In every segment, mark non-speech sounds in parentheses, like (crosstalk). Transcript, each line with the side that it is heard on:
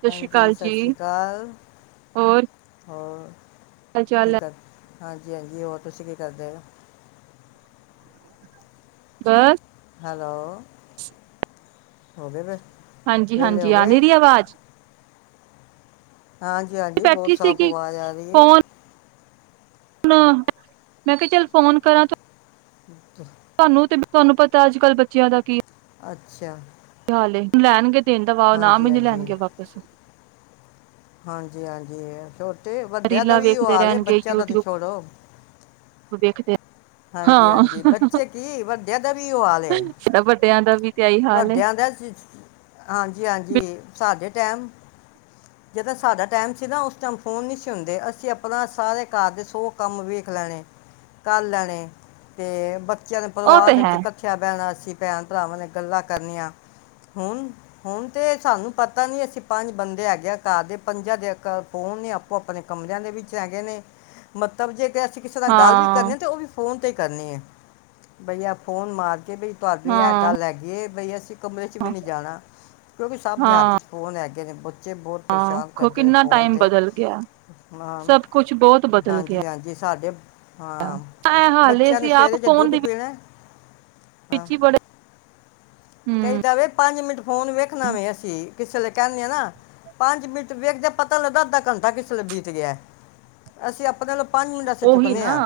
right: ਸਤਿ ਸ੍ਰੀ
left: ਹਾਂਜੀ
right: ਅਕਾਲ
left: ਸਸ ਰੀ
right: ਜੀ,
left: ਅ ਕਾਲ
right: ਹੋਰ
left: ਹੋਰ
right: ਹਾਲ
left: ਕੀ
right: ਚਾਲ ਹੈ?
left: ਕਰ ਹਾਂਜੀ-ਹਾਂਜੀ, ਹੋਰ ਤੁਸੀਂ ਕੀ ਕਰਦੇ ਹੋ?
right: ਬਸ
left: ਹੈਲੋ, ਹੋਗੇ ਵਿ
right: ਹਾਂਜੀ- ਹਾਂਜੀ ਆ ਨੀ ਰਹੀ ਆਵਾਜ਼।
left: ਹਾਂਜੀ- ਹਾਂਜੀ ਬਹੁਤ ਸਾਫ਼ ਆਵਾਜ਼ ਆ ਰਹੀ ਏ।
right: ਹੁਣ ਮੈਂ ਕਿਹਾ ਚੱਲ ਫੋਨ ਕਰਾਂ ਤੂੰ
left: (inaudible)
right: ਤੁਹਾਨੂੰ ਤੇ ਤੁਹਾਨੂੰ ਪਤਾ ਅੱਜ ਕੱਲ੍ਹ ਬੱਚਿਆਂ ਦਾ ਕੀ
left: ਅੱਛਾ,
right: ਹਲੇ ਲੈਣਗੇ। ਦੇਣ ਦਾ ਵਾ ਨਾ
left: ਹਾਂਜੀ
right: ਮੈਨੂੰ ਲੈਣਗੇ ਵਾਪਿਸ
left: ਹਾਂਜੀ-ਹਾਂਜੀ ਤੇ ਵੱਡਿਆਂ ਦਾ
right: ਰੀਲਾਂ
left: ਵੀ ਉਹ
right: ਵੇਖਦੇ
left: ਹਾਲ ਏ ਬੱਚਿਆਂ ਦਾ ਤੇ ਛੋੜੋ।
right: ਉਹ ਦੇਖਦੇ
left: ਹਾਂਜੀ -ਹਾਂਜੀ ਬੱਚੇ ਕੀ ਵੱਡਿਆਂ ਦਾ ਵੀ ਉਹੋ ਹਾਲ ਏ।
right: ਸਾਡਾ ਵੱਡਿਆਂ ਦਾ ਵੀ ਤੇ ਇਹੀ ਹਾਲ ਏ।
left: ਵਡਿਆਂ ਦਾ ਹਾਂਜੀ- ਹਾਂਜੀ ਸਾਡੇ ਜਿਦਾਂ ਸਾਡਾ ਟਾਈਮ ਸੀ ਨਾ ਉਸ ਟਾਈਮ ਫੋਨ ਨਹੀਂ ਸੀ ਹੁੰਦੇ, ਅਸੀਂ ਆਪਣਾ ਸਾਰੇ ਘਰ ਦੇ ਸੌ ਕੰਮ ਵੇਖ ਲੈਣੇ ਕਰ ਲੈਣੇ ਤੇ ਵ ਬੱਚਿਆਂ ਦੇ
right: ਉਹ
left: ਪਰਿਵਾਰ
right: ਤੇ
left: ਦੇ
right: ਹੈ,
left: ਵਿੱਚ ਕੱਠਿਆ ਬਹਿਣਾ ਸੀ। ਕਿ ਭੈਣ- ਭਰਾਵਾਂ ਨੇ ਗੱਲਾਂ ਕਰਨੀਆਂ ਹੁਣ ਹੁਣ ਤੇ ਸਾਨੂੰ ਪਤਾ ਨੀ ਅਸੀਂ ਪੰਜ ਬੰਦੇ ਹੈਗੇ ਆ ਘਰ ਦੇ ਪੰਜਾਂ ਦੇ ਅਲੱਗ ਅਲਗ ਫੋਨ ਨੇ ਆਪੋ- ਆਪਣੇ ਕਮਰਿਆਂ ਦੇ ਵਿੱਚ ਹੈਗੇ ਨੇ ਮਤਲਬ ਜੇ ਤੇ ਅਸੀਂ ਕਿਸੇ ਨਾਲ ਗੱਲ ਵੀ ਕਰਨੀ
right: ਹਾਂ-ਹਾਂ,
left: ਐ ਤਾਂ ਵੀ ਫੋਨ ਤੇ ਕਰਨੀ ਹੈ ਬਈਆ ਫੋਨ ਮਾਰ ਕਿ ਬਈ ਤੁਹਾਡੇ ਵੀ ਇਹ ਗੱਲ ਹੈਗੀ। ਬਈਆ ਸੀ ਕਮਰੇ ਚ ਵੀ
right: ਹਾਂ
left: ਨਹੀਂ ਜਾਣਾ, ਕਿਉਂਕਿ ਸਭ ਦੇ ਹੱਥ
right: ਹਾਂ
left: ਚ ਫੋਨ ਹੈਗੇ। ਜਿਹਦੇ ਬੱ ਬੱਚੇ ਬਹੁਤ
right: ਹਾਂ
left: ਪਰੇਸ਼ਾਨ
right: ਖੋ
left: ਕਰਦੇ ਨੇ
right: ਕਿੰਨਾ
left: ਫੋਨ
right: ਟਾਈਮ
left: ਤੇ
right: ਬਦਲ ਗਿਆ,
left: ਹਾਂ,
right: ਸਭ ਕੁਛ ਬਹੁਤ ਬਦਲ
left: ਹਾਂਜੀ- ਹਾਂਜੀ ਸਾਡੇ
right: ਗਿਆ।
left: ਹਾਂ,
right: ਐ ਹਾਲੇ
left: ਬੱਚਿਆਂ ਨੇ ਸਵੇਰੇ ਜੇ ਦੁੱਧ ਪੀਣਾ ਹਾਂ
right: ਪਿੱਛੀ ਪੜੇ
left: ਕਈ ਦਾਵੇ ਪੰਜ ਮਿੰਟ ਫੋਨ ਵੇਖਣਾ ਵੇ ਅਸੀਂ ਕਿਸੇ ਵੇਲੇ ਕਹਿੰਨੇ ਆ ਨਾ, ਪੰਜ ਮਿੰਟ ਵੇਖਦੇ, ਪਤਾ ਲੱਗਾ ਅੱਧਾ ਘੰਟਾ ਕਿਸ ਵੇਲੇ ਬੀਤ ਗਿਆ ਅਸੀਂ ਆਪਣੇ ਪੰਜ ਮਿੰਟ ਵਾਸਤੇ ਚੁੱਕਨੇ ਆਂ।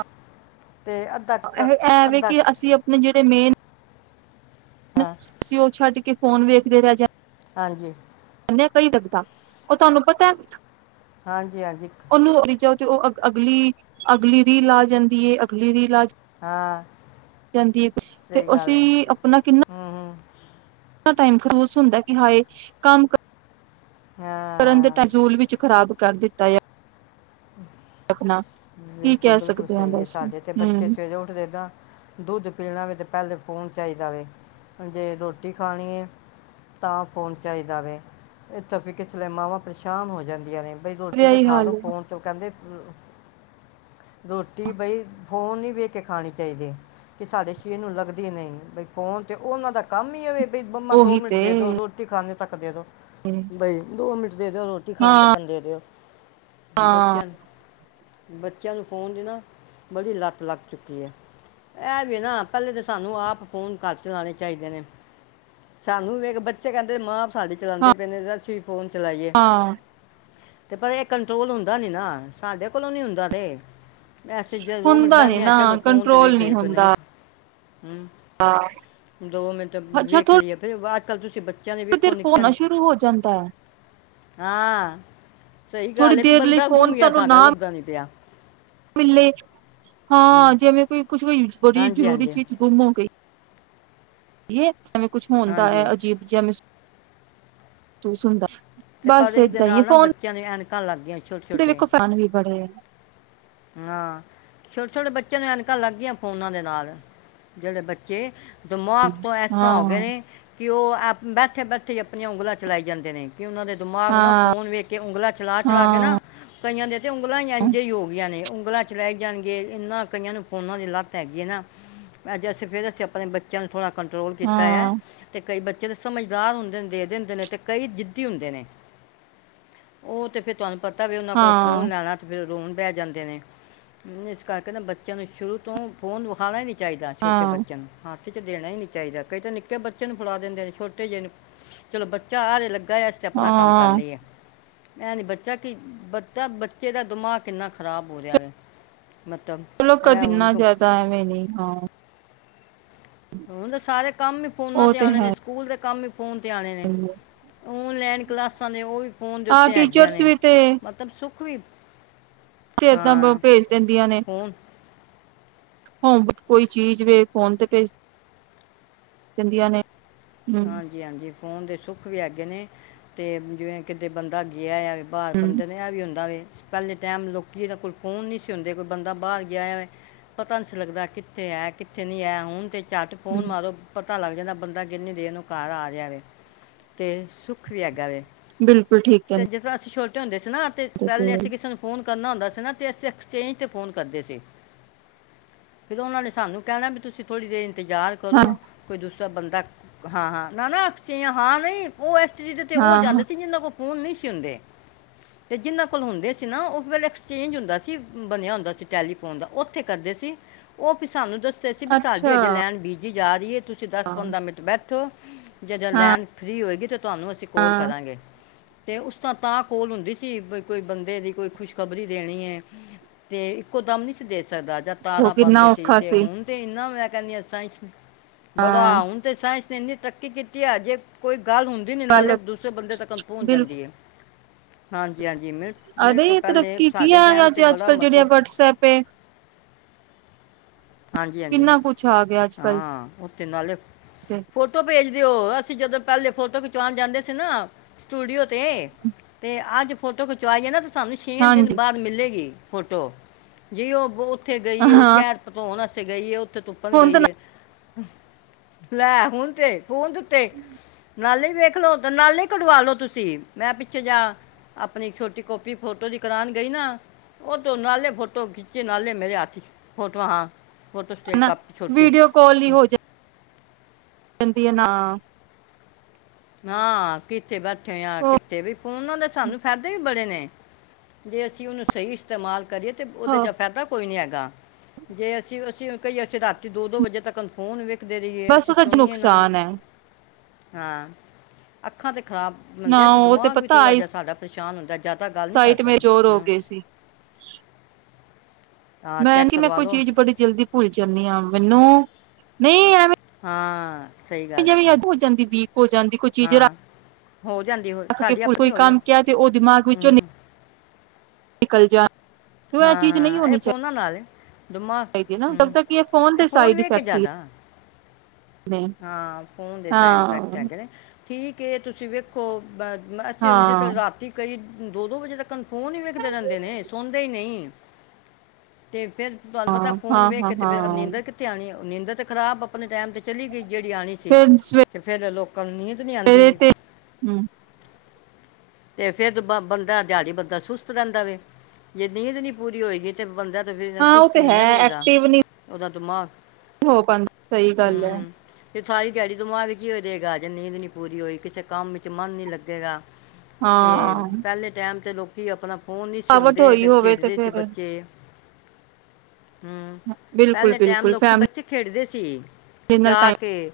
right: ਐ ਵੇ ਕਿ ਅਸੀਂ ਆਪਣੇ ਜਿਹੜੇ ਮੇਨ
left: ਹਾਂ
right: ਅਸੀ ਉਹ ਛੱਡ ਕੇ ਫ਼ੋਨ ਵੇਖਦੇ ਰਹਿ ਜਾ
left: ਹਾਂਜੀ
right: ਨਈ ਲੱਗਦਾ ਉਹ ਤੁਹਾਨੂੰ ਪਤਾ
left: ਹਾਂਜੀ- ਹਾਂਜੀ
right: ਉਹਨੂੰ ਰੀ ਜਾਓ ਤੇ ਉਹ ਅ ਅਗਲੀ ਅਗਲੀ ਰੀਲ ਆ ਜਾਂਦੀ ਐ, ਅਗਲੀ ਰੀਲ ਆ
left: ਹਾਂ
right: ਜਾਂਦੀ ਤੇ
left: ਸਹੀ ਗੱਲ ਹੈ
right: ਅਸੀਂ ਆਪਣਾ ਕਿੰਨਾ
left: ਹੂੰ ਹੂੰ
right: ਇੰਨਾ ਟਾਈਮ ਖੂਸ ਹੁੰਦਾ ਕਿ ਹਾਏ ਕੰਮ ਕਰ ਕਰਨ ਦੇ
left: ਹਾਂ
right: ਟਜ਼ੋਲ ਵਿੱਚ ਖ਼ਰਾਬ ਕਰ ਦਿੱਤਾ ਹੈ ਕੀ
left: ਬਿਲਕੁਲ
right: ਕਹਿ
left: -ਬਿਲਕੁਲ
right: ਸਕਦੇ ਹਾਂ
left: ਸਹੀ ਹੈ,
right: ਬਸ
left: ਸਾਡੇ ਤੇ ਬੱਚੇ
right: ਹੂੰ
left: ਸਵੇਰੇ ਉੱਠਦੇ ਨੇ ਨਾ ਏਦਾਂ ਦੁੱਧ ਪੀਣਾ ਵੀ ਤੇ ਪਹਿਲੇ ਫੋਨ ਚਾਹੀਦਾ ਵੇ ਜੇ ਰੋਟੀ ਖਾਣੀ ਹੈ ਤਾਂ, ਫੋਨ ਚਾਹੀਦਾ ਵੇ, ਇੱਥੋਂ ਫਿਰ ਕਿਸ ਵੇਲੇ ਮਾਵਾਂ ਪਰੇਸ਼ਾਨ ਹੋ ਜਾਂਦੀਆਂ ਨੇ। ਬਈ ਰੋਟੀ ਤਾਂ
right: ਇਹੀ
left: ਖਾ ਲ
right: ਹਾਲ ਹੈ
left: ਪਾਣ ਕਹਿੰਦੇ ਰੋਟੀ ਬਈ ਫੋਨ ਨੀ ਵੇਖ ਕੇ ਖਾਣੀ ਚਾਹੀਦੀ ਕਿ ਸਾਡੇ ਸਰੀਰ ਨੂੰ ਲੱਗਦੀ ਨਹੀਂ ਬਈ ਫੋਨ ਤੇ ਉਹਨਾਂ ਦਾ ਕੰਮ ਹੀ ਹੋਵੇ ਪਲੀਜ਼ ਮੰਮਾ ਦੋ
right: ਉਹੀ
left: ਮਿੰਟ
right: ਤੇ
left: ਦੇ ਦੋ ਰੋਟੀ ਖਾਣੇ ਤੱਕ ਕਰਦੇਿਆ ਦਿੋ (unintelligible) ਬਈ ਦੋ ਮਿੰਟ ਦੇ ਦਿਓ ਰੋਟੀ ਖਾਣੀ
right: ਹਾਂ
left: ਤੱਕਣ ਦਿਓ
right: ਹਾਂ
left: ਬੱਚਿਆਂ ਨੂੰ ਬੱਚਿਆਂ ਨੂੰ ਫੋਨ ਦੀ ਨਾ ਬੜੀ ਲੱਤ ਲੱਗ ਚੁੱਕੀ ਹੈ, ਇਹ ਵੀ ਨਾ ਪਹਿਲੇ ਤਾਂ ਸਾਨੂੰ ਆਪ ਫੋਨ ਕਰ ਚਲਾਉਣੇ ਚਾਹੀਦੇ ਨੇ ਸਾਨੂੰ ਵੇਖ ਬੱਚੇ ਕਹਿੰਦੇ ਮਾਂ ਸਾਡੇ ਚਲਾਉਂਦੇ ਪਏ ਨੇ ਅਸੀਂ ਫੋਨ ਚਲਾਈਏ
right: ਹਾਂ
left: ਤੇ ਭਤਾ (unintelligible) ਇਹ ਟੋਲ ਹੁੰਦਾ ਨੀ ਨਾ, ਸਾਡੇ ਕੋਲੋਂ ਨੀ ਹੁੰਦਾ ਤੇ ਏ ਸੀ ਚ ਦੋ ਮਿੰਟ
right: ਹੁੰਦਾ ਨੀ
left: ਬਹਿੰਨੇ ਆ
right: ਨਾ
left: ਚਲੋ ਫੋਨ ਤੇ
right: ਕੰਟਰੋਲ
left: ਵੇਖ
right: ਨੀ
left: ਲਈਏ ਕੋਈ ਨਵੀਂ
right: ਹੁੰਦਾ
left: ਹਮ ਦੋ ਮਿੰਟ
right: ਅੱਛਾ
left: ਵੇਖ
right: ਥੋੜੀ
left: ਲਂਈਏ ਭਈ ਬਾਅਦ ਚ, ਕ ਤੁਸੀਂ ਬੱਚੇ
right: ਦੇਰ ਹੋਣਾ ਸ਼ੁਰੂ ਹੋ ਜਾਂਦਾ ਹੈ
left: ਹਾਂ
right: ਥੋੜੀ
left: ਗੱਲ ਵੀ
right: ਦੇਰ ਲਈ
left: ਬੰਦਾ ਗੁੰਮ
right: ਫੋਨ
left: ਗਿਆ
right: ਸਾਨੂੰ
left: ਸਾਡਾ
right: ਨਾ
left: ਲੱਭਦਾ ਨੀ ਪਿਆ
right: ਮਿਲੇ ਹਾਂ
left: ਹੂੰ
right: ਜਿਵੇਂ ਕੋਈ ਕੁਛ ਵੀ ਬੜੀ
left: ਹਾਂਜੀ
right: ਜ਼ਰੂਰੀ
left: ਹਾਂਜੀ
right: ਚੀਜ਼ ਗੁੰਮ ਹੋ ਗ ਕੀ ਜਿਵੇਂ ਕੁਛ ਹੁੰਦਾ ਹੈ
left: ਹਾਂਜੀ
right: ਅਜੀਬ ਜਿਵੇਂ (inaudible)
left: ਤੇ ਪ ਇਹਦੇ ਨਾਲ ਨਾ ਬੱਚਿਆਂ ਨੇ ਐਨ ਲੱਗ ਗਿਆ
right: ਦੇਖ ਫੈਨ ਵੀ ਬੜੇ ਆ
left: ਹਾਂ ਛੋਟੇ ਛੋਟੇ ਬੱਚਿਆਂ ਨੂੰ ਐਨਕਾਂ ਲੱਗ ਗਈਆਂ ਫੋਨਾਂ ਦੇ ਨਾਲ ਜਿਹੜੇ ਬੱਚੇ ਦਿਮਾਗ ਤੋਂ ਇਸ ਤਰ੍ਹਾਂ ਹੋ ਗਏ
right: ਹਾਂ
left: ਨੇ ਕਿ ਉਹ ਬੈਠੇ ਬੈਠੇ ਆਪਣੀਆਂ ਉਂਗਲਾਂ ਚਲਾਈ ਜਾਂਦੇ ਨੇ ਕਿ ਉਹਨਾਂ ਦੇ ਦਿਮਾਗ ਨਾ
right: ਹਾਂ
left: ਫੋਨ ਵੇਖ ਕੇ ਉਂਗਲਾ ਚਲਾ ਚਲਾ ਕੇ
right: ਹਾਂ
left: ਨਾ ਕਈਆਂ ਦੇ ਤੇ ਉਂਗਲਲਾ ਹੀ ਇੰਝ ਹੀ ਹੋ ਉਂਗਲਾਂ ਚਲਾੈ ਜਾਣਗੇ ਇਨਾਂ ਕਈਆਂ ਨੂੰ ਫੋਨਾਂ ਦੀ ਲੱਤ ਹੈਗੀ ਹੈ ਨਾ ਅੱਜ ਅਸੀਂ ਫੇਰ ਅਸੀਂ ਆਪਣੇ ਬੱਚਿਆਂ ਨੂੰ ਥੜ੍ਹਾ ਕੰਟਰੋਲ ਕੀਤਾ ਹੈ
right: ਹਾਂ
left: ਅਤੇ ਕਈ ਬੱਚੇ ਦੇ ਸਮਝਦਾਰ ਹੁੰਦੇ ਨੇ ਦੇ ਦੇ ਹੁੰਦੇ ਨੇ ਤੇ ਕਈ ਜਿੱਦੀ ਹੁੰਦੇ ਨੇ ਉਹ ਤੇ ਫੇਿਰ ਤੁਹਾਨੂੰ ਪਤਾ ਵੀ ਉਹਨਾਂ ਕੋਲ
right: ਹਾਂ
left: ਫੋਨ ਲੈਣਾ ਤੇ ਫ ਰੋ ਬਹਿ ਜਾਂਦੇ ਨੇ ਇਸ ਕਰਕੇ ਨਾ ਬੱਚਿਆਂ ਨੂੰ ਸ਼ੁਰੂ ਤੋਂ ਫੋਨ ਵਿਖਾਉਣਾ ਹੀ ਨਹੀਂ ਚਾਹੀਦਾ ਛੋਟੇ
right: ਹਾਂ
left: ਬੱਚਿਆਂ ਨੂੰ ਹਾਂ ਚ ਦੇਣਾ ਹੀ ਨੀ ਚਾਹੀਦਾ ਕਈ ਤਾਂ ਨਿੱਕੇ ਬੱਚੇ ਨੂੰ ਫੜਾ ਦਿੰਦੇ ਨੇ ਛੋਟੇ ਜਿਹੇ ਨੂੰ ਚਲੋ ਬੱਚਾ ਹਾਰੇ ਲੱਗੇ ਕਸਟ ਆਪਣਾ ਕੰਮ ਕਰਨ
right: ਹਾਂ
left: ਲਈ ਆ ਐ ਨੀ ਬੱਚਾ ਕੀ ਬੱਚਾ ਬੱਚੇ ਦਾ ਦਿਮਾਗ ਕਿੰਨਾ ਖ਼ਰਾਬ ਹੋ ਰਿਹਾ ਵ
right: ਚਲੋ ਕ ਇਨਾ ਜ਼ਿਆਦਾ ਐਵੇਂ ਨੀ ਹਾਂ
left: ਹੁਣ ਤੇ ਸਾਰੇ ਕੰਮ ਹੀ ਫੋਨਾਂ
right: ਉਹ
left: ਦੇ
right: ਤੇ
left: ਆਉਣੇ
right: ਹੈ
left: ਨੇ ਸਕੂਲ ਦੇ ਕੰਮ ਹੀ ਫੋਨ 'ਤੇ ਆਉਣੇ ਨੇ
right: ਹੀ।
left: ਔਨਲਾਈਨ ਕਲਾਸਾਂ ਦੇ ਉਹ ਵੀ ਫੋਨ ਦੇ
right: ਹਾਂ
left: ਉੱਤੇ ਹੈਗੀਆਂ
right: ਟੀਚਰਸ
left: ਨੇ
right: ਵੀ
left: ਮਤਲਬ ਸੁ ਕੁਵੀਬ
right: ਸਿਹਤਾਂ ਭੇਜ ਦਿੰਦੀਆਂ ਨੇ
left: ਫੋਨ
right: ਹੁ ਕੋਈ ਚੀਜ਼ ਵ ਫੋਨ ਤੇ ਭੇਜ ਦਿੰਦੀਆਂ ਨੇ
left: ਹਾਂਜੀ ਹਾਂਜੀ ਫੋਨ ਦੇ ਸੁੱਖ ਵੀ ਹੈਗੇ ਨੇ ਤੇ ਜਿਵੇਂ ਕਿਤੇ ਬੰਦਾ ਗਿਆ ਆ ਬਾਹਰ
right: ਹੂੰ-ਹੂੰ-ਹੂੰ
left: ਬੰਦੇ ਨੇ ਵੀ ਆਉਦਾ ਵੀ ਪਹਿਲੇ ਟਾਈਮ ਲੋਕੀ ਤਾਂ ਕੋਈ ਫੋਨ ਨਹੀਂ ਸੀ ਹਉਦੇ ਕੋਈ ਬੰਦਾ ਬਾਹਰ ਗਿਆ ਹੋ ਪਤਾ ਨਹੀਂ ਸੀ ਲਗਦਾ ਕਿੱਥੇ ਹੈ ਕਿੱਥੇ ਨਹੀਂ ਹੈ ਹੁਣ ਤੇ ਚੱਟ ਫੋਨ ਮਾਰੋ ਪਤਾ ਲੱਗ ਜਾਂਦਾ ਬੰਦਾ ਕਿੰਨੀ ਦੇਰ ਨੂੰ ਕਾਰ ਆ ਜਾਹਾ ਵ ਤੇ ਸੁੱਖ ਵੀ ਹੈਗਾ ਵ
right: ਬਿਲਕੁਲ ਠੀਕ ਹੈ ਜੀ
left: ਹ ਨਾ ਤੇ ਪਹਿਲੇ ਅਸੀਂ ਕਿਸੇ ਨੂੰ ਫੋਨ ਕਰਨਾ ਹੁੰਦਾ ਸੀ ਨਾ ਅਸੀਂ ਐਕਸਚੇਂਜ ਤੇ ਫੋਨ ਕਰਦੇ ਸੀ ਫਿਰ ਉਹਨਾਂ ਨੇ ਸਾਨੂੰ ਕਹਿਣਾ ਵੀ ਤੁਸੀਂ ਥੋੜੀ ਰੇਂ ਇੰਤਜ਼ਾਰ ਕਰੋ ਕੋਈ ਦੂ ਤਾਂ ਬੰਦਾ ਹਾਂ ਹਾਂ ਨਾ ਨਾ ਅ ਹਾਂ ਨਹੀਂ ਉਹ ਤੇ ਉਹ
right: ਹਾਂ-ਹਾਂ-ਹਾਂ
left: ਜਾਂਦੇ ਸੀ ਜਨਾਂ ਕੋਲ ਫੋਨ ਨਹੀਂ ਸੀ ਹੁੰਦੇ ਤੇ ਜਿਹਨਾਂ ਕੋਲ ਹੁੰਦੇ ਸੀ ਨਾ ਉਹ ਫਿਰ ਐਕਸਚੇਂਜ ਹੁੰਦਾ ਸੀ ਬਣਿਆ ਹੁੰਦਾ ਸੀ ਟੈਲੀਫੋਨ ਦਾ ਉੱਥੇ ਕਰਦੇ ਸੀ ਉਹ ਸਾਨੂੰ ਦ ਅਸੀਂ ਵੀ ਸਾਲ ਦੀ
right: ਅੱਛਾ
left: ਹਜੇ ਲੈਣ ਬੀਜ ਜਾ ਰਹੀ ਹੈ ਤੁਸੀਂ ਦਸ ਪੰਦਰਾਂ ਮਿੰ ਅੱਠ ਜਦੋਂ
right: ਹਾਂ-ਹਾਂ
left: ਲੈਨ ਫਰੀ ਹੋਏਗੀ ਤਾਂ ਤੁਹਾਨੂੰ ਅਸੀਂ ਕੋਲ ਕਰਾਂਗੇ ਅਤੇ ਉਸ ਤ ਤਾਂਾਹ ਕੋਲ ਹੁੰਦੀ ਸੀ ਕੋਈ ਬੰਦੇ ਦੀ ਕੋਈ ਖੁਸ਼ਖਬਰੀ ਦੇਣੀ ਹੈ ਤੇ ਇੱਕੋ ਦਮ ਨਹੀਂ ਸੀ ਦੇ ਸਕ ਸਕਦਾ ਜਾਂ
right: ਉਹ
left: ਤਾਰਾਂ
right: ਕਿੰਨਾ
left: ਪਾਉਂਦੇ ਸੀ
right: ਔਖਾ
left: ਤੇ ਹੁਣ ਤੇ ਇਨਾ ਕਹਿੰਦੀ ਤਾਂ ਹੀ
right: ਹਾਂ
left: ਬੜਾ ਹੁ ਇਸਨ ਇੰਨੀ ਤਰੱਕੀ ਕੀਤੀ ਹੈਜੇ ਕੋਈ ਗੱਲ ਹੁੰਦੀ ਨੀ ਨਾਲੇ
right: ਗੱਲ
left: ਦੂਸਰੇ ਬੰਦੇ ਤੱਕ ਪਹੁੰਚ ਜਾਂਦੀ ਹੈ ਹਾਂਜੀ ਹਾਂਜੀ ਮਿੰਟ ਮਿੰਟ ਤੋਂ
right: ਅ
left: ਪਹਿਲੇ
right: ਤਰੱਕੀ ਕੀ
left: ਸਾਡੇ
right: ਆ
left: ਟਾਈਮ ਤੇ
right: ਅੱਜ ਅੱਜ
left: ਬੜਾ
right: ਕਲ ਜਿਹੜੇ ਆ
left: ਮਤਲਬ
right: ਵਟਸਐਪ
left: ਹਾਂਜੀ
right: ਕਿੰਨਾ ਕੁੱਛ ਆ ਗਿਆ ਅੱਜ ਕੱਲ
left: ਅਤੇ ਨਾਲੇ ਫੋਟੋ ਭੇਜ ਦਿਓ ਅਸੀਂ ਜਦੋਂ ਪਹਿਲੇ ਫੋਟੋ ਖਿਚਵਾਣ ਜਾਂਦੇ ਸੀ ਨਾ ਸਟੂਡੀਓ ਤੇ ਤੇ ਅੱਜ ਫੋਟੋ ਖਿਚਵਾਈਏ ਨਾ ਸਾਨੂੰ ਛੇ ਦਿਨ
right: ਹਾਂਜੀ
left: ਬਾਅਦ ਮਿਲੇਗੀ। ਫੋਟੋ ਜੀ ਉਹ ਬਹੁਤ ਉੱਥੇ ਗਈ ਉਹ
right: ਹਾਂ
left: ਸ਼ਹਿਰ ਹੋਣਾ ਸੀ ਗਈ ਉਹ ਉੱਥੇ ਤੁੁੱਪਣ
right: ਹੁਣ ਤਾਂ
left: ਗਈ ਏ। ਲੈ ਹੁਣ ਤੇ ਫੂਨ ਦੇ ਉੱਤੇ ਨਾਲੇ ਵੇਖਲੋ, ਤਾਂ ਨਾਲੇ ਕਢਵਾ ਲੋ ਤੁਸੀਂ ਮੈਂ ਪਿੱਛੇ ਜਾ ਆਪਣੀ ਛੋਟੀ ਕਾਪੀ ਫੋਟੋ ਦੀ ਕਰਾਣ ਗਈ ਨਾ ਉਹ ਤੋਂ ਨਾਲੇ ਫੋਟੋ ਖਿੱਚੇ ਨਾਲੇ ਮੇਰੇ ਹੱਥ ਫੋ ਵਾਹ! ਫੋਟੋ ਸਟੇਟ
right: ਨਾ
left: ਕਾਪੀ ਛੋਟੀ
right: ਵੀਡੀਓ ਕਾਲ
left: ਹੂੰ।
right: ਕੀ ਐ ਨਾ
left: ਹਾਂ ਕਿ ਕਿੱਥੇ ਬੈਠੇ ਆ
right: ਉਹ
left: ਕਿੱਤੇ ਵੀ ਫੋਨਾਂ ਦੇ ਸਾਨੂੰ ਫਾਇਦੇ ਵੀ ਬੜੇ ਨੇ। ਜੇ ਅਸੀਂ ਉਹਨੂੰ ਸਹੀ ਇਸਤੇਮਾਲ ਕਰੀਏ ਤੇ ਉਹਦੇ
right: ਹਾਂ
left: ਜੇਹਾ ਫਾਇਦਾ ਕੋਈ ਨੀ ਹੈਗਾ ਜੇ ਅਸੀਂ ਅਸੀਂ ਕਹੀਏ ਅਸੀਂ ਰਾਤੀ ਦੋ- ਦੋ ਵਜੇ ਤੱਕ ਫੋਨ ਵੇਖ
right: ਬਸ ਉਹਦੇ ਚ ਨੁਕਸਾਨ ਹੈ।
left: ਹਾਂ। ਅੱਖਾਂ ਤੇ ਖਰਾਬ ਬਣਦੇ
right: ਨਾ
left: ਆ ਤੇ
right: ਉਹ
left: ਦਿਮਾਗ ਵੀ
right: ਪਤਾ
left: ਥੋੜ੍ਹਾ
right: ਆਈ
left: ਜਿਹਾ ਸਾਡਾ ਕੁਛ (unintelligible) ਹੁੰਦਾ ਜਾਂ ਤਾ ਗੱਲ ਨਹੀਂ ਕਰ
right: ਸਾਈਟ ਮੇ
left: ਸਕਦੇ,
right: ਚੋਰ ਹੋ
left: ਹੂੰ।
right: ਗਏ ਸੀ ਮੈਂ ਨੀ ਮੈਂ ਕੋਈ ਚੀਜ਼ ਬੜੀ ਜਲਦੀ ਭੁੱਲ ਜਾਂਦੀ ਹਾਂ, ਮੈਨੂੰ ਨਹੀਂ ਐਵੇ
left: ਹਾਂ। ਸਹੀ ਗੱਲ ਹੈ
right: ਜਿਵੇਂ ਯਾਦ ਭੁਲ ਜਾਂਦੀ ਵੀਕ ਹੋ ਜਾਂਦੀ ਕੋਈ ਚੀਜ਼ ਰ
left: ਹਾਂ ਹੋ ਜਾਂਦੀ ਹੋ
right: ਰੱਖ ਕੇ
left: ਸਾਡੀ ਆਪਣੀ
right: ਕੋਈ
left: ਹੋ ਗਈ
right: ਕੰਮ ਕਿਹਾ ਤੇ ਉਹ ਦਿਮਾਗ ਵਿੱਚੋਂ ਨਿਕ
left: ਹੂੰ
right: ਨਿਕਲ ਜਾ। ਤੇ ਉਹ ਇਹ
left: ਹਾਂ,
right: ਚੀਜ਼ ਨਹੀਂ
left: ਹਾਂ ਇਹ
right: ਹੋਣੀ
left: ਫੋਨਾਂ ਨਾਲ ਏ।
right: ਲੱਗਦਾ ਕਿ ਇਹ ਫੋਨ ਦੇ ਸਾਈਡ
left: ਵੇਖ ਕੇ
right: ਇਫੈਕਟ ਹੀ
left: ਜ਼ਿਆਦਾ
right: ਨੇ
left: ਹਾਂ ਫੋਨ ਦੇ ਸਾਈਡ ਇਫੈਕਟ
right: ਹਾਂ
left: ਹੈਗੇ ਨੇ। ਠੀਕ ਏ ਤੁਸੀ ਵੇਖੋ। ਬਸ ਅਸੀਂ ਹੁਣ ਜਿਸ
right: ਹਾਂ
left: ਰਾਤੀ ਕਈ ਦੋ ਦੋ ਵਜੇ ਤੱਕਨ ਫੋਨ ਹੀ ਵੇਖਦੇ ਰਹਿੰਦੇ ਨੇ ਸੌਂਦੇ ਹੀ ਨਹੀਂ ਤੇ ਫੇਰ ਤੁਹਾਨੂੰ ਪਤਾ ਏ
right: ਹਾਂ
left: ਫੋਨ
right: ਹਾਂ
left: ਵੇਖ
right: ਹਾਂ
left: ਕੇ ਕਿਤੇੇ
right: ਹਾਂ
left: ਨਿੰਂਦਰ ਕਿਥੇ ਆਣੀ ਅ। ਨੀਂਦਰ ਤੇ ਖਰਾਬ ਆਪਣੇ ਟੈਮ ਤੇ ਚਲੀ ਗਈ। ਜੀ ਆਣੀ ਸੀ
right: ਫਿਰ
left: ਤੇ ਫਿਰ ਲੋਕ। (unintelligible) ਨੀਂਦ ਨੀ ਅੰਦੀ।
right: ਸਵੇਰੇ ਤੇ ਹੂੰ
left: ਤੇ ਫੇਰ ਬ ਬੰਦਾ ਦਿਆੜੀ ਬੰਦਾ ਸੁਸਤ ਰਹਿੰਦਾ ਵੇ ਜੇ ਨੀਂਦ ਨੀ ਪੂਰੀ ਹੋਏਗੀ ਤੇ ਬੰਦਾ (unintelligible) ਫੇਰ
right: ਹਾਂ ਉਹ
left: ਚੁਸਤ
right: ਤੇ
left: ਨੀ ਨਾ ਰਹੇਗਾ ਉਹਦਾ ਦਿਮਾਗ।
right: ਉਹ ਪਾਂਦਾ ਸਹੀ ਗੱਲ ਹੈ।
left: ਤੇ ਸਾਰੀ ਦਿਹਾੜੀ ਦਿਮਾਗ ਚ ਹੀ ਹੋ ਰਹੇਗਾ, ਜੇ ਨੀਂਦ ਨੀ ਪੂਰੀ ਹੋਈ ਕਿਸੇ ਕੰਮ ਵਿਚ ਮਨ ਨੀ ਲੱਗੇਗਾ। ਤੇ
right: ਹਾਂ
left: ਪਹਿਲੇ ਟਾਈਮ ਤੇ ਲੋਕ। ਕੀ ਆਪਣਾ ਫੋਨ ਨਹੀਂ ਸੀ
right: ਥਕਾਵਟ
left: ਹੁੰਦੇ
right: ਹੋਈ
left: ਤੇ
right: ਹੋਵੇ
left: ਖੇਡਦੇ ਸੀ
right: ਫਿਰ
left: ਬੱਚੇ (inaudible) ਹੂੰ,
right: ਬਿਲਕੁਲ
left: ਪਹਿਲੇ ਟਾਈਮ
right: ਬਿਲਕੁਲ
left: ਲੋਕੀ
right: ਫੈਮਲੀ
left: ਬੱਚੇ ਖੇਡਦੇ ਸੀ। (inaudible)
right: ਨਾਲ
left: ਜਾ
right: ਟਾਈਮ
left: ਕੇ,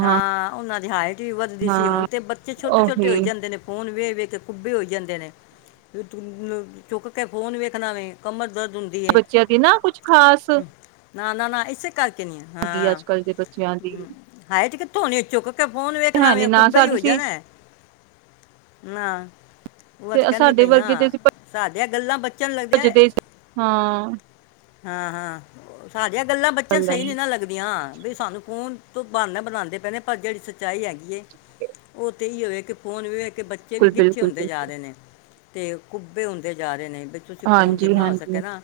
left: ਹਾਂ ਉਹਨਾਂ (inaudible) ਵੱਧਦੀ ਸੀ,
right: ਹਾਂ
left: ਹੁਣ ਤੇ ਬੱਚੇ ਛੋਟੇ ਛੋਟੇ
right: ਉਹੀ
left: ਹੋਈ ਜਾਂਦੇ ਨੇ। ਵੇ ਵੇਖ ਕੁੱਬੇ ਹੋਈ ਜਾਂਦੇ ਨੇ (unintelligible) ਚੁੱਕ ਕੇ ਫੋਨ ਵੇਖਣਾ ਵੀ ਕਮਰ ਦਰਦ। ਹੁੰਦੀ ਏ
right: ਬੱਚਿਆਂ ਦੀ ਨਾ ਕੁਛ ਖ਼ਾਸ।
left: ਨਾ ਨਾ ਨਾ ਇਸੇ। ਕਰਕੇ ਨੀ ਆ
right: ਹੈਗੀ ਅੱਜ
left: ਹਾਂ
right: ਕੱਲ੍ਹ ਦੇ ਬੱਚਿਆਂ ਦੀ
left: (unintelligible) ਉਹਨੀ ਚੁੱਕ ਫੋਨ ਵੇਖਣਾ
right: ਹੈ ਨੀ
left: ਵੀ
right: ਨਾ
left: ਕੁੱਬੇ ਹੀ
right: ਸਾਡੀ
left: ਹੋਏ
right: ਸੀ
left: ਜਾਣਾ ਏ। ਹਾ (inaudible)
right: ਤੇ
left: ਵਤਕਣ ਨੀ
right: ਸਾਡੇ
left: ਪਈਆਂ
right: ਵਰਗੇ ਤੇ ਅਸੀਂ
left: (unintelligible) ਸਾ ਇਹ ਗੱਲਾਂ ਬੱਚ
right: (unintelligible) ਹਾਂ
left: (unintelligible) ਇਹ ਗੱਲਾਂ ਬੱਚਿਆਂ ਨੂੰ ਸਹੀ ਨਹੀਂ ਨਾ
right: ਬਿਲਕੁਲ
left: ਲੱਗਦੀਆਂ, ਵੀ ਸਾਨੂੰ ਫ਼ੋਨ ਕੋਇ ਬਾਨੇ ਬਨਾਦੇ ਪਏ ਨੇ, ਪਰ ਜਿਹੜੀ ਸੱਚਾਈ ਹੈਗੀ ਹੈ। (unintelligible) (unintelligible) ਵੇਖ ਫੋਨ ਵੇਖ਼ ਬੱਚੇ ਵੀ ਗਿੱਠੇ
right: ਬਿਲਕੁਲ
left: ਹੁੰਦੇ
right: ਬਿਲਕੁਲ
left: ਜਾ ਰਹੇ ਨੇ। ਅਤੇ ਕੁਬੇ ਹੁੰਦੇ ਜਾ ਰੇ ਨੇ। ਤੁਸੀਂ ਫੋਨ
right: ਹਾਂਜੀ
left: ਜਿੰਨਾ ਹੋ ਸਕੇ
right: ਹਾਂਜੀ
left: ਨਾ।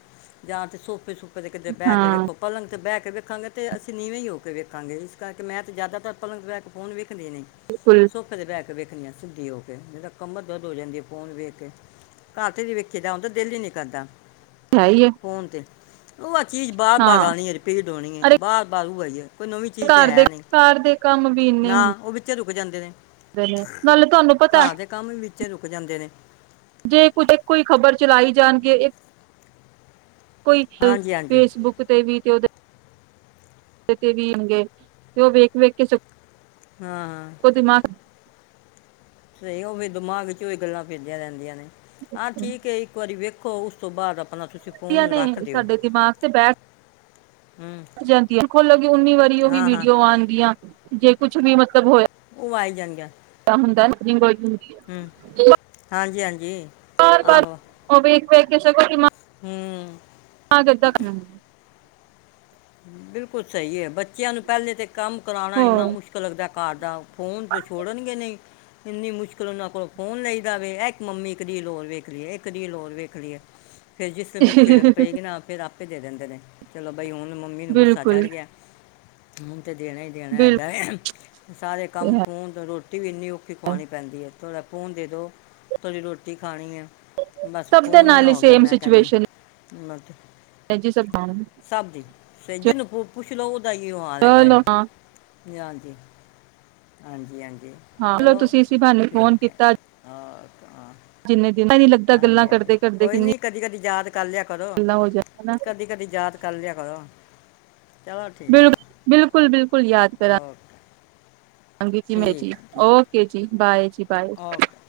left: ਜਾਂ ਤਾਂ ਸੋਫੇ ਸੁ ਕਿਤੇ ਬਹਿ ਕੇ
right: ਹਾਂ
left: ਵੇਖੋ, ਪਲੰਗ ਤੇ ਬਹਿ ਕੇ ਵੇਖਾਂਗੇ ਤੇ ਅਸੀਂ ਨੀਵੇਂ ਹੀ ਹੋ ਕੇ ਵੇਖਾਂਗੇ, ਇਸ ਕਰਕੇ ਮੈਂ ਤੇ ਜ਼ਿਆਦਾਤਰ ਪਲੰਘ ਤੇ ਬੈਠ ਕੇ ਫੋਨ ਵੇਖ ਹੂੰ,
right: ਬਿਲਕੁਲ
left: ਸੋਫੇ ਤੇ ਬੈਠ ਕੇ ਵੇਖਣੀ ਆ ਸਿੱਧੀ ਹੋ ਕੇ। ਤਾਂ ਕਮਰ ਦਰਦ ਹੋ ਜਾਂਦੀ ਐ ਫੋਨ ਵੇਖ ਕੇ, ਘੱਟ ਹੀ ਵੇਖੀਦਾ ਹੁੰਦਾ ਦਿਲ ਹੀ ਨੀਂ ਕਰਦਾ।
right: ਹੈ ਹੀ ਹੈ
left: ਫੋਣ ਤੇ ਉਹ ਅੱ ਚੀਜ਼ ਬਾਰ-ਬਾਰ
right: ਹਾਂ
left: ਆਉਣੀ ਐ, ਰਿਪੀਡ ਹੋਣੀ ਐ।
right: ਅਰੇ
left: ਬਾਰ ਬਾਰ ਹੂ ਆਈ ਏ।
right: ਘਰ ਦੇ ਕਾਰ ਦੇ ਕੰਮ ਵੀ ਨੇ ਇੰਨੇ ਹੁੰਦ
left: ਹੋ ਜਾਂਦੇ ਨੇ।
right: ਦੇ ਨੇ ਮਲਬ
left: ਘਾਰ ਦੇ ਕੰਮ ਵੀ ਵਿੱਚੇ ਰੁਕ ਜਾਂਦੇ ਨੇ।
right: ਜੇ ਕੁਛ ਇੱਕੋ ਈ ਖ਼ਬਰ ਚਲਾਈ ਜਾਣਗੇ। ਇੱਕ ਕੋਈ
left: ਹਾਂਜੀ ਹਾਂਜੀ
right: ਫੇਸਬੁੱਕ ਤੇ ਵੀ ਤੇ ਔਦੇ ਤੇ ਵੀ ਅ ਆਣਗੇ ਤੇ ਔ ਵੇਖ-ਵੇਖ ਕੇ ਸ
left: ਹਾਂ ਹਾਂ। ਸਹੀ ਔ ਵੀ ਦਿਮਾਗ ਇਚ ਔਈ ਗੱਲਾਂ ਫਿਰਦੀਆਂ ਰੈੰਦੀਆਂ ਨੇ। ਹਾਂ ਠੀਕ ਏ ਇੱਕ ਵਾਰੀ ਵੇਖ ਖੋ ਉਸ ਤੋਂ ਬਾਅਦ ਅਪ
right: ਦੀਆਂ ਨੇ ਸਾਡੇ ਦਿਮਾਗ ਤੇ ਬੈਠ
left: ਹੂੰ
right: (unintelligible) ਜਾਂਦੀਐ ਖੋਲੋਗੇ ਉੱਨੀ ਵਾਰੀ ਓਹੀ
left: ਹਾਂ ਹਾਂ
right: ਵੀਡੀਓ ਆਉਣ ਗੀਆਂ ਜੇ ਕੁਛ ਵੀ ਮਤਲਬ ਹੋਏ
left: ਉਆ ਆਈ ਜਾਂਣਗੀਆ।
right: ਹੁੰਦੈ (unintelligible) ਹੁੰਦੀ ਐ (unintelligible)
left: ਹਾਂਜੀ ਹਾਂਜੀ।
right: ਬਾਰ ਬਾਰ ਔ ਵੇਖ ਵੇਖ ਕੇ ਸਗੋਂ ਦਿਮਾਗ
left: ਹੂਂ।
right: ਏਦਾਂ
left: ਬਿਲਕੁਲ ਸਹੀ ਏ ਬੱਚਿਆਂ ਨੂੰ ਪੈਲੇ ਤੇ ਕੰਮ ਕਰਾਣਾ ਇੰਨਾ
right: ਹੋਰ
left: ਮੁਸ਼ਕਿਲ ਲੱਗਦੈ। ਘਾਰ ਦਾ ਫੋਨ ਤਾਂ ਛੋੜਨਗੇ ਨਹੀਂ, ਇੰਨੀ ਮੁਸ਼ਕਿਲ ਉਨਾਂ ਕੋਲੋਂ ਫੋਨ ਲਈ ਦਾਵੇ। ਐ ਇਕ ਮੰਮੀ ਇੱਕ ਰੀਲ ਹੋਰ ਵੇਖ ਲਈਏ ਇੱਕ ਰੀਲ ਹੋਰ ਵੇਖ ਲਈਏ। ਫੇਰ ਜਿਸ ਫੇਰ ਝਿੜਕ ਪਏਗੀ ਨਾ ਫੇਰ ਆਪ ਫੇਰ ਦੇ ਦਿੰਦੇ ਨੇ, ਚਲੋ ਬਈ ਹੁਣ ਨ ਮੰਮੀ ਨੂੰ ਗੁੱਸਾ ਚੜ੍ਹ ਗਿਆ। ਹੂੰ। ਹੁਣ ਤੇ ਦੇਣਾ ਈ ਦੇਣਾ
right: ਬਿਲਕੁਲ-ਬਿਲਕੁਲ
left: ਹੈਗਾ ਏ, ਸਾਰੇ ਕੰਮ ਫੋਨ ਤੋ ਰੋਟੀ ਵੀ ਇੰਨੀ ਔਖੀ ਖਵਾਣੀ ਪੈਂਦੀ ਏ। ਥੋੜ੍ਹਾ ਫੋਨ ਦੇ ਦੋ ਥੋੜ੍ਹੀ ਰੋਟੀ ਖਾਣੀ ਏ। ਬਸ
right: ਸਭ ਦੇ
left: ਫੋਨ ਹੀ
right: ਨਾਲ
left: ਨਾ ਹੋ ਗਿਆ ਮੈਂ ਕੈਨੀ ਆ (unintelligible)
right: ਹੈਜੀ ਸਭ ਬਾਣਵੇ
left: ਸੇ ਜਿਨੂੰ ਕੋ ਪੁੱਛ ਲੋ ਔ ਦਾ ਐਈਓ ਹਾਲ ਹੈਗਾ ਐ।
right: ਚਲੋ ਹਾਂ-ਹਾਂ
left: ਨੀ ਹਾਂਜੀ, ਹਾਂਜੀ- ਹਾਂਜੀ।
right: ਹਾਂ ਚਲੋ ਤੁਸੀਂ ਇਸੀਂ ਭਹਾਣੇ ਫੋਨ
left: ਠੀਕ ਹੈ
right: ਕੀਤਾ
left: ਓਕੇ, ਹਾਂ,
right: ਜਿੰਨੇ ਪਤਾ ਨੀ ਲੱਗਦਾ ਗੱਲਾਂ
left: ਹਾਂਜੀ ਹਾਂਜੀ
right: ਕਰਦੇ-ਕਰਦੇ
left: ਕੋਈ
right: ਕਿੰਨੀ
left: ਨਹੀਂ (unintelligible) ਕਰ ਲਿਆ ਕਰੋ।
right: ਗੱਲਾਂ ਹੋ ਜਾਣ ਹਨਾ
left: ਕਦੀ-ਕਦੀ ਯਾਦ ਕਰ ਲਿਆ ਕਰੋ। ਚਲੋ ਠੀਕ ਹੈ
right: ਬਿਲਕੁਲ-ਬਿਲਕੁਲ- ਬਿਲਕੁਲ ਯ (unintelligible)
left: ਓਕੇ
right: ਹਾਂਜੀ ਮੈਂ ਜੀ
left: ਠੀਕ ਹੈ ਠੀਕ
right: ਓਕੇ ਜੀ ਬਾਏ। ਬਾਏ।
left: ਓਕੇ